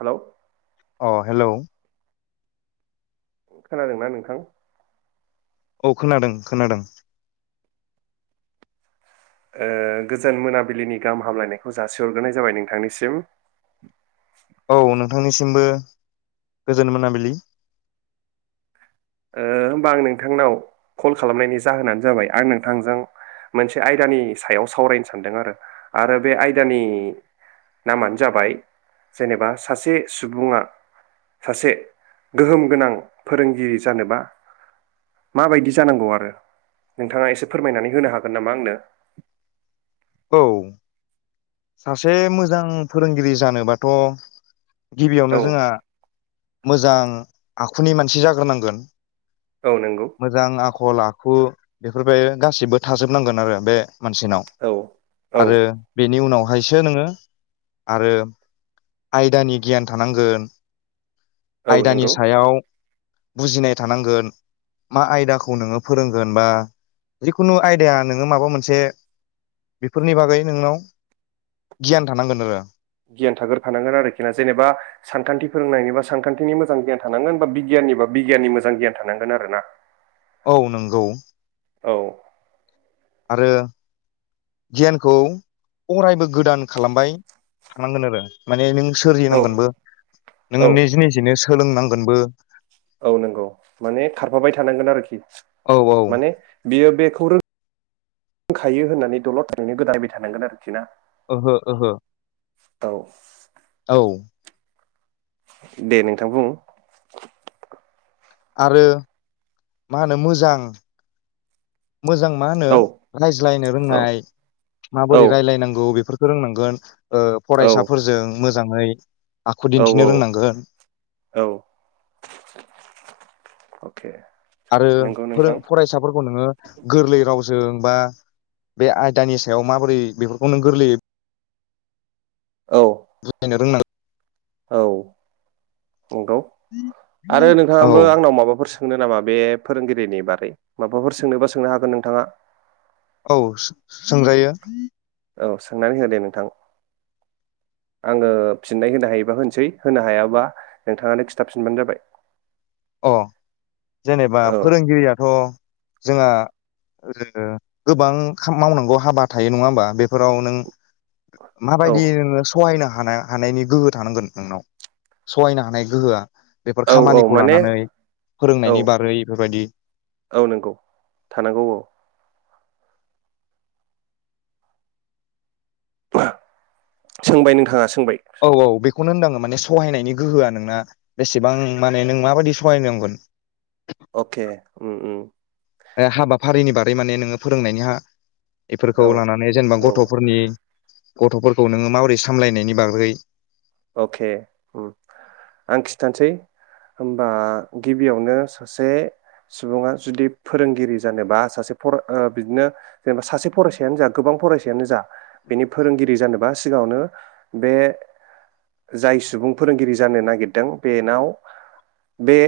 हेल' अ हेल' खोनादोंना नोंथां? औ खोनादों खोनादों। ओ गोजान मोनाबिलिनि गाहाम हामलायनायखौ जासिहरग्रोनाय जाबाय नोंथांनिसिम। औ नोंथांनिसिमबो गोजोन मोनाबिलि। ओ होम्बा आं नोंथांनाव कल खालामनायनि जाहोनानो जाबाय आं नोंथांजों मोनसे आयदानि सायाव सावरायनो सानदों आरो आरो बे आयदानि नामानो जाबाय जेनेबा सासे सुबुङा सासे गोहोम गोनां फोरोंगिरि जानोबा माबायदि जानांगौ आरो नोंथाङा एसे फोरमायनानै होनो हागोन नामा आंनो? औ सासे मोजां फोरोंगिरि जानोबाथ' औ गिबियावनो जोंहा मोजां आखुनि मानसि जाग्रोनांगोन। औ नंगौ मोजां आखल आखु बे गासिबो थाजोबनांगोन आरो बे मानसिनाव औ औ आरो बेनि उनाव खायसो नोङो आरो आयदानि गियान थानांगोन। औ आयदानि नंगौ सायाव बुजिनाय थानांगोन मा आयदाखौ नोङो फोरोंगोन बा जिखुनु आयदाया नोङो माबा मोनसे बेफोरनि बागै नोंनाव गियान थानांगोन आरो गियान थाग्रोफानांगोन आरोखि ना जेनेबा सानखान्थि फोरोंनायनिबा सानखान्थिनि मोजां गियान थानांगोन बा बिगियाननि बा बिगियाननि मोजां गियान थानांगोन आरो ना औ नंगौ औ आरो गियानखौ अरायबो गोदान खालामबाय थानांगोन आरो माने नों सोरजि औ नांगोनबो औ नोङो निजि निजिनो सोलोंनांगोनबो औ नंगौ माने खारफाबाय थानांगोन आरोखि औ औ माने बियो बेखौ रों [unintelligible] खायो होननानै दलर थनानै गोदायबाय थानांगोन आरोखि ना ओहो ओहो औ औ दे नोंथां बुं। आरो मा होनो मोजां मोजां मा होनो औ रायज्लायनो औ रोंनाय औ माबोरै रायलायनांगौ बेफो फोरोंनांगोन। ओ औ फरायसाफोरजों मोजाङै आखु औ दिन्थिनो रोंनांगोन। औ [unintelligible] आरो नंगौ फोरो नोंथां फरायसाफोरखौ नोङो गोरलै राव जों बा बे आयदानि सायाव माबोरै बेफोरखौ नों गोरलैयै औ [unintelligible] औ नंगौ रोंनांगोन आरो औ नोंथाङाबो आंनाव माबाफोरसों सोंनो नामा बे फोरोंगिरिनि बागै माबाफोर सोंनोबा सोंनो हागोन नोंथाङा। औ सो सोंजायो। औ सोंनानै हो दे नोंथां आङो फिननाय होनो हायोबा होनोसै होनो हायाबा नोंथाङानो खिथाबफिनबानो जाबाय। अ जेनेबा औ फोरोंगिरियाथ' जोंहा ओरैनो गोबां मावनांगौ हाबा थायो नङा होमबा बेफोराव नों औ माबायदियै नों सहायनो हा हानाय हानायनि गोहो थानांगोन नोंनाव सहायनो हानाय गोहोआ बेफोर औ औ खामानिख माने औ बेफोरबायदि औ नंगौ थानांगौ औ। सोंबाय नोंथाङा सो फंबाय खौनो होनदाङो माने सहायनायनि गोहोआ नोंना बेसेबां माने नों माबायदि सहायनांगोन? अके उम उम हाबाफारिनि बारै माने नोङो फोरोंनायनि ह बेफोरखौ औ लानानै जेनेबा औ गथ'फोरनि गथ'फोरखौ नोङो माबोरै सामलायनायनि बाग्रै अके आं खिथानोसै होमबा गिबियावनो सासे सुबुङा जुदि फोरोंगिरि जानोबा सासे फराय बिदिनो जेनेबा सासे फरायसायानो जा गोबां फरायसायानो जा बेनि फोरोंगिरि जानोबा सिगाङावनो बे जाय सुबुं फोरोंगिरि जानो नागिरदों बेनाव बे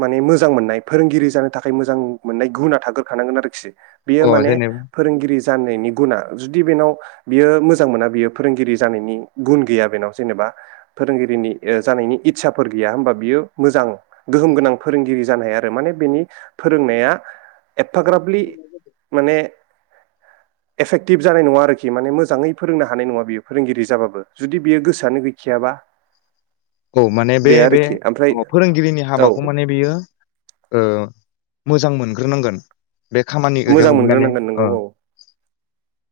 माने मोजां मोननाय फोरोंगिरि जानो थाखाय मोजां मोननाय गुना थागोरखानांगोन आरोखि। बेयो अ माने जेनेबा फोरोंगिरि जानायनि गुना जुदि बेनाव बियो मोजां मोना बियो फोरोंगिरि जानायनि गुन गैया बेनाव जेनेबा फोरोंगिरिनि जानायनि इस्साफोर गैया होमबा बियो मोजां गोहोम गोनां फोरोंगिरि जानो हाया आरो माने बेनि फोरोंनाया एफाग्राबलि माने एफेक्टिभ जानाय नङा आरोखि माने मोजाङै फोरोंनो हानाय नङा बेयो फोरोंगिरि जाबाबो। जुदि बेयो गोसोआनो गैखायाबा। औ माने बे बे आरोखि ओमफ्राय औ फोरोंगिरिनि औ हाबाखौ माने बियो ओ मोजां मोनग्रोनांगोन। बे खामानिजों मोजां माने मोनग्रोनांगोन नोंगौ ओ औ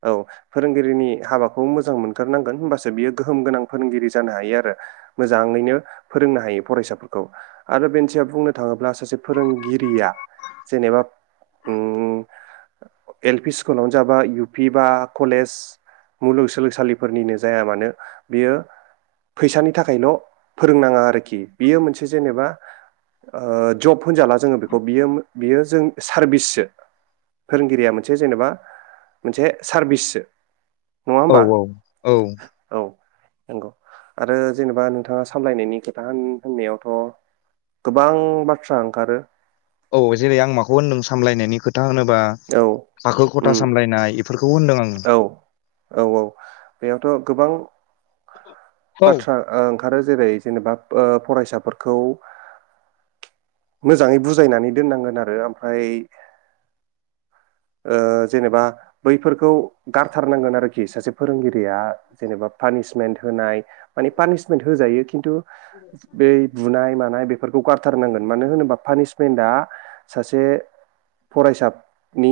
औ फोरोंगिरिनि हाबाखौ मोजां मोनथारनांगोन होमबासो बियो गोहोम गोनां फोरोंगिरि जानो हायो आरो मोजाङैनो फोरोंनो हायो फरायसाफोरखौ। आरो बेनि सायाव बुंनो थाङोब्ला सासे फोरोंगिरिया जेनेबा एल पि स्कुलावनो जा बा इउ पि बा कलेज मुलुगसोलोंसालिफोरनिनो जाया मानो बियो फैसानि थाखायल' फोरोंनाङा आरोखि बियो मोनसे जेनेबा ओ जब होनजाला जोङो बेखौ बियो बियो जों सारभिससो फोरोंगिरिया मोनसे जेनेबा मोनसे सारभिससो औ औ औ। नंगौ आरो जेनेबा नोंथाङा सामलायनायनि खोथा होन-होननायावथ' गोबां बाथ्रा ओंखारो। औ जेरै आं माखौ होनदों सामलायनायनि खो था होनोबा औ थाखो खथा उम सामलायनाय बेफोरखौ होनदों आङो औ औ औ बेयावथ' गोबां औ बाथ्रा ओं आरो जेरै ओ जेनेबा फरायसाफोरखौ मोजाङै बुजायनानै दोननांगोन आरो ओमफ्राय ओ जेनेबा बैफोरखौ गारथारनांगोन आरोखि सासे फोरोंगिरिया जेनेबा पानिसमेन्ट होनाय माने पानिसमेन्ट होजायो खिन्थु बै बुनाय मानाय बेफोरखौ गारथारनांगोन मानो होनोबा पानिशमेन्टआ सासे फरायसा नि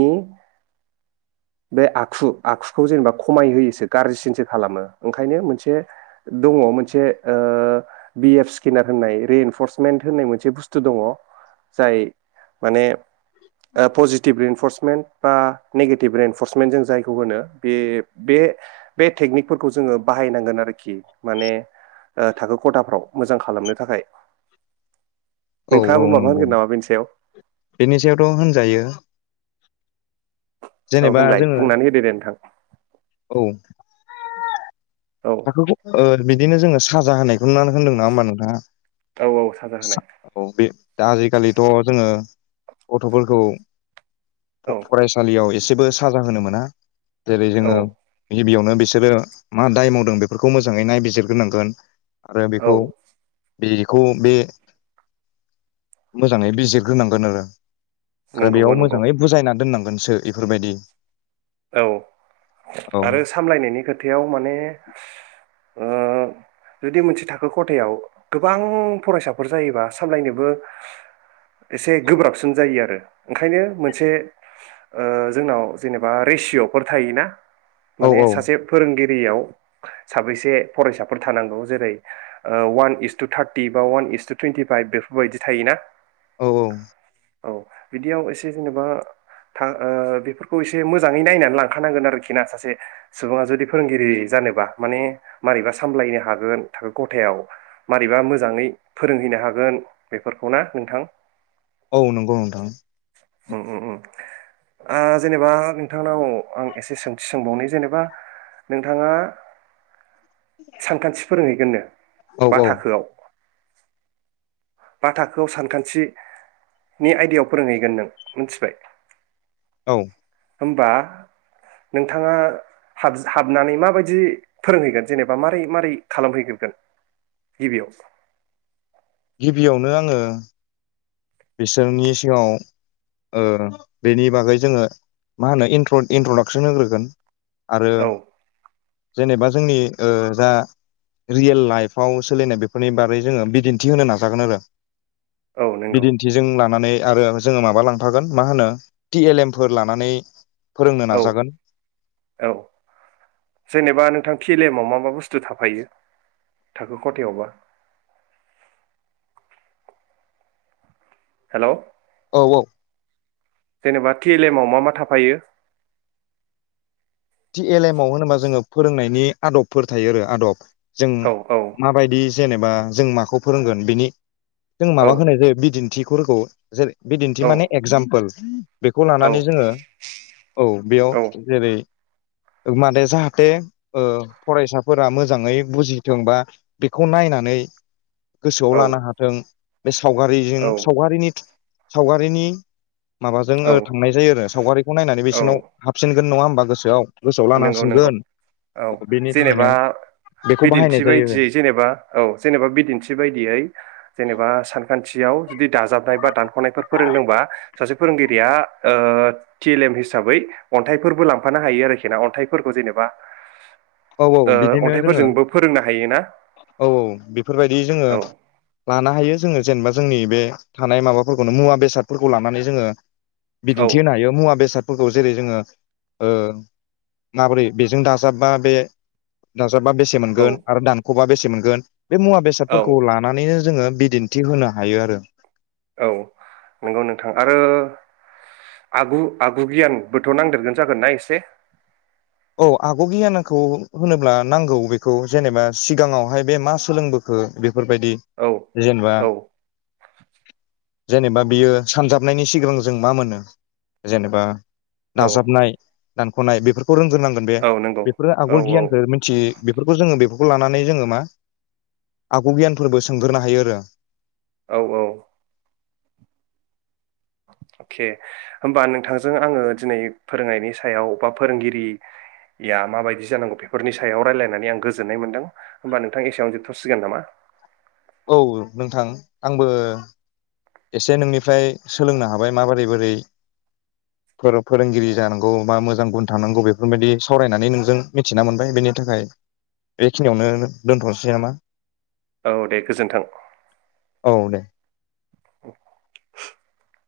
बे आखु आखुखौ जेनेबा खमाय होयोसो गाज्रिसिनसो खालामो ओंखायनो मोनसे दङ' मोनसे बि एफ स्केनार होननाय रिएनफर्समेन्ट होननाय मोनसे बुस्थु दङ' जाय माने ओ पजिटिभ फर्समेन्ट बा नेगेटिभ एनफर्समेन्ट जों जायखौ होनो बे बे बे टेकनिकफोरखौ जोङो बाहायनांगोन आरोखि माने थाखो खथाफ्राव मोजां खालामनो थाखाय। औ औ नोंथाङाबो माबा नंगौ होनगोन नामा बेनि सायाव? बेनि सायावथ' होनजायो। औ जेनेबा होनलाय जोङो बुंनानै होदो दे नोंथां औ। औ थाखोखौ ओ बि दिनो जोङो साजा होनायखौ नुनानै होन्दों नङा होमबा नोंथाङा। औ औ साजा होनाय। औ बे दा आजिखालिथ' जोङो गथ'फोरखौ फ-फरायसालियाव ए सेबो साजा होनो मोना। जेरै औ जोङो औ गिबियावनो बिसोरो मा दाय मावदों बेफोरखौ मोजाङै नायबिजिरग्रोनांगोन। आरो औ बेखौ बेखौ बे मोजाङै बिजिरग्रोनांगोन आरो आरो नंगौबो बेयाव नंगौ मोजाङै बुजायना दोननांगोन। सो इफोरबायदि औ आरो सामलायनायनि खोथायाव माने ओ जुदि मोनसे थाखो खथायाव गोबां फरायसाफोर जायोबा सामलायनोबो एसे गोब्राबसिन जायो आरो ओंखायनो मोनसे ओ जोंनाव जेनेबा बा रेसिअ'फोर थायोना औ माने औ सासे फोरोंगिरि बेयाव साबैसे फरायसाफोर थानांगौ जेरै ओ वान इस टु थार्टि बा वान इस टु टुवन्टि फाइभ बेफोरबायदि थायोना औ औ औ बिदियाव एसे जेनेबा था ओ बेफोरखौ एसे एसे मोजाङै नायनानै लांखानांगोन आरोखि ना सासे सुबुङा जुदि फोरोंगिरि जानोबा माने मारैबा सामलायनो हागोन थाखो खथायाव मारैबा मोजाङै फोरोंहैनो हागोन बेफोरखौ ना नोंथां औ नंगौ नोंथां उम उम उम ओ जेनेबा नोंथांनाव आं एसे सोंथि सोंबावनो जेनेबा नोंथाङा सानखान्थि फोरै गोनो औ बा औ थाखोआव बा थाखोआव सानखान्थिनि आयदायाव फोरोंहैगोन नों मिनथिबाय औ होमबा नोंथाङा हाब हाबनानै माबायदि फोरोंहैगोन जेनेबा मारै मारै खालामहैग्रोनगोन गिबियाव गिबियावनो आङो बिसोरनि सिगाङाव ओ बेनि बागै जोङो मा होनो इन्ट्र इन्ट्रडाक्सन होग्रोगोन आरो औ जेनेबा जोंनि ओ जा रियेल लाइफआव सोलिनाय बेफोरनि बारै जोङो बिदिन्थि होनो नाजागोन आरो औ नंगौ बिदिन्थिजों लानानै आरो जोङो माबा लांफागोन मा होनो टि एल एम फोर लानानै फोरोंनो औ नाजागोन औ जेनेबा नोंथां टि एल एमआव बे बुस्थु थाफायो थाखो खथायावबा हेल' औ औ जेनेबा टि एल एमाव मा मा थाफायो? टि एल एमाव होनोबा जोङो फोरोंनायनि आदबफोर थायो आरो आदब जों औ औ माबायदि जेनेबा जों माखौ फोरोंगोन बिनि जों औ माबा होनाय जायो बिदिन्थि [unintelligible] जेरै बिदिन्थि औ माने एकजामपोल [inaudible] बेखौ औ लानानै जोङो औ बेयाव औ जेरै माने जाहाथे फरायसाफोरा मोजाङै बुजिथोंबा बेखौ नायनानै गोसोआव लानो औ हाथों बे सावगारिजों औ सावगारिनि सावगारिनि माबाजों औ थांनाय जायो आरो सावगारिखौ नायनानै औ बेसोरनाव हाबसिन नङा होनबा गोसोखांगोन बेआव नंगौ नंगौ औ थाखायनो जेनेबा बेखौ बाहायनाय बिदिन्थि जायो बायदियै जेनेबा औ जेनेबा बिदिन्थि बायदियै जेनेबा सानखान्थि आव जुदि दाजाबनाय बा दानख'नायफोर फोरोंदोंबा सासे फोरोंगिरिया टि एल एम हिसाबै अन्थाइफोरबो लांफानो हायो आरोखि अन्थाइफोरखौ जेनेबा औ औ ओ बिदिनो जोङो अन्थाइफोरजोंबो फोरोंनो हायोना औ औ बेफोरबायदि जोङो औ लानो हायो जोङो जेनेबा जोंनि बे थानाय माबाफोरखौनो मुवा बेसादफोरखौ लानानै जोङो औ बिदिन्थि होनो हायो मुवा बेसाद बेफोरखौ जेरै जोङो माबोरै बेजों दाजाबबा बे जेनबा बेसे औ मोनगोन आरो दानख' दानख'बा बेसे मोनगोन बे मुवा औ बेसादफोरखौ लानानैनो जोङो बिदिन्थि होनो हायो आरो औ नंगौ नोंथां आरो आगु आगु गियानबोथ' नांदेरगोन जागोन ना एसे औ आग' गियानखौ होनोब्ला नांगौ बेखौ जेनेबा सिगाङावहाय बे मा सोलोंबोखो बेखौ बेफोरबायदि औ जेनेबा औ जेनेबा बियो सानजाबनायनि सिगां जों मा मोनो जेनेबा औ दाजाबनाय दानख'नाय बेफोरखौ फोरोंग्रोनांगोन बे औ नंगौ बेफोरो औ आगु औ गियान मिन्थि बेफोरखौ जोङो बेफोरखौ लानानै जोङो मा आगु गियानफोरबो सोंगोरनो हायो आरो औ औ अके होमबा नोंथांजों आङो दिनै फोरोंनायनि सायाव बा फोरोंगिरिया माबायदि जानांगौ बेफोरनि सायाव रायजलायनानै आं गोजोननाय मोनदों होमबा नोंथां एसेयावनो जोबथ सिगोन नामा औ नोंथां आंबो एसे नोंनिफ्राय सोलोंनो हाबाय माबोरै बोरै फोरोंगिरि जानांगौ मा मोजां गुन थांनांगौ बेफोरबायाददि सावरायनानै नोंजों मिथिना मोनबाय बेनि थाखाय बेखिनियावनो दोन्थ नोसै नामा औ दे गोजोन्थों औ दे [inaudible]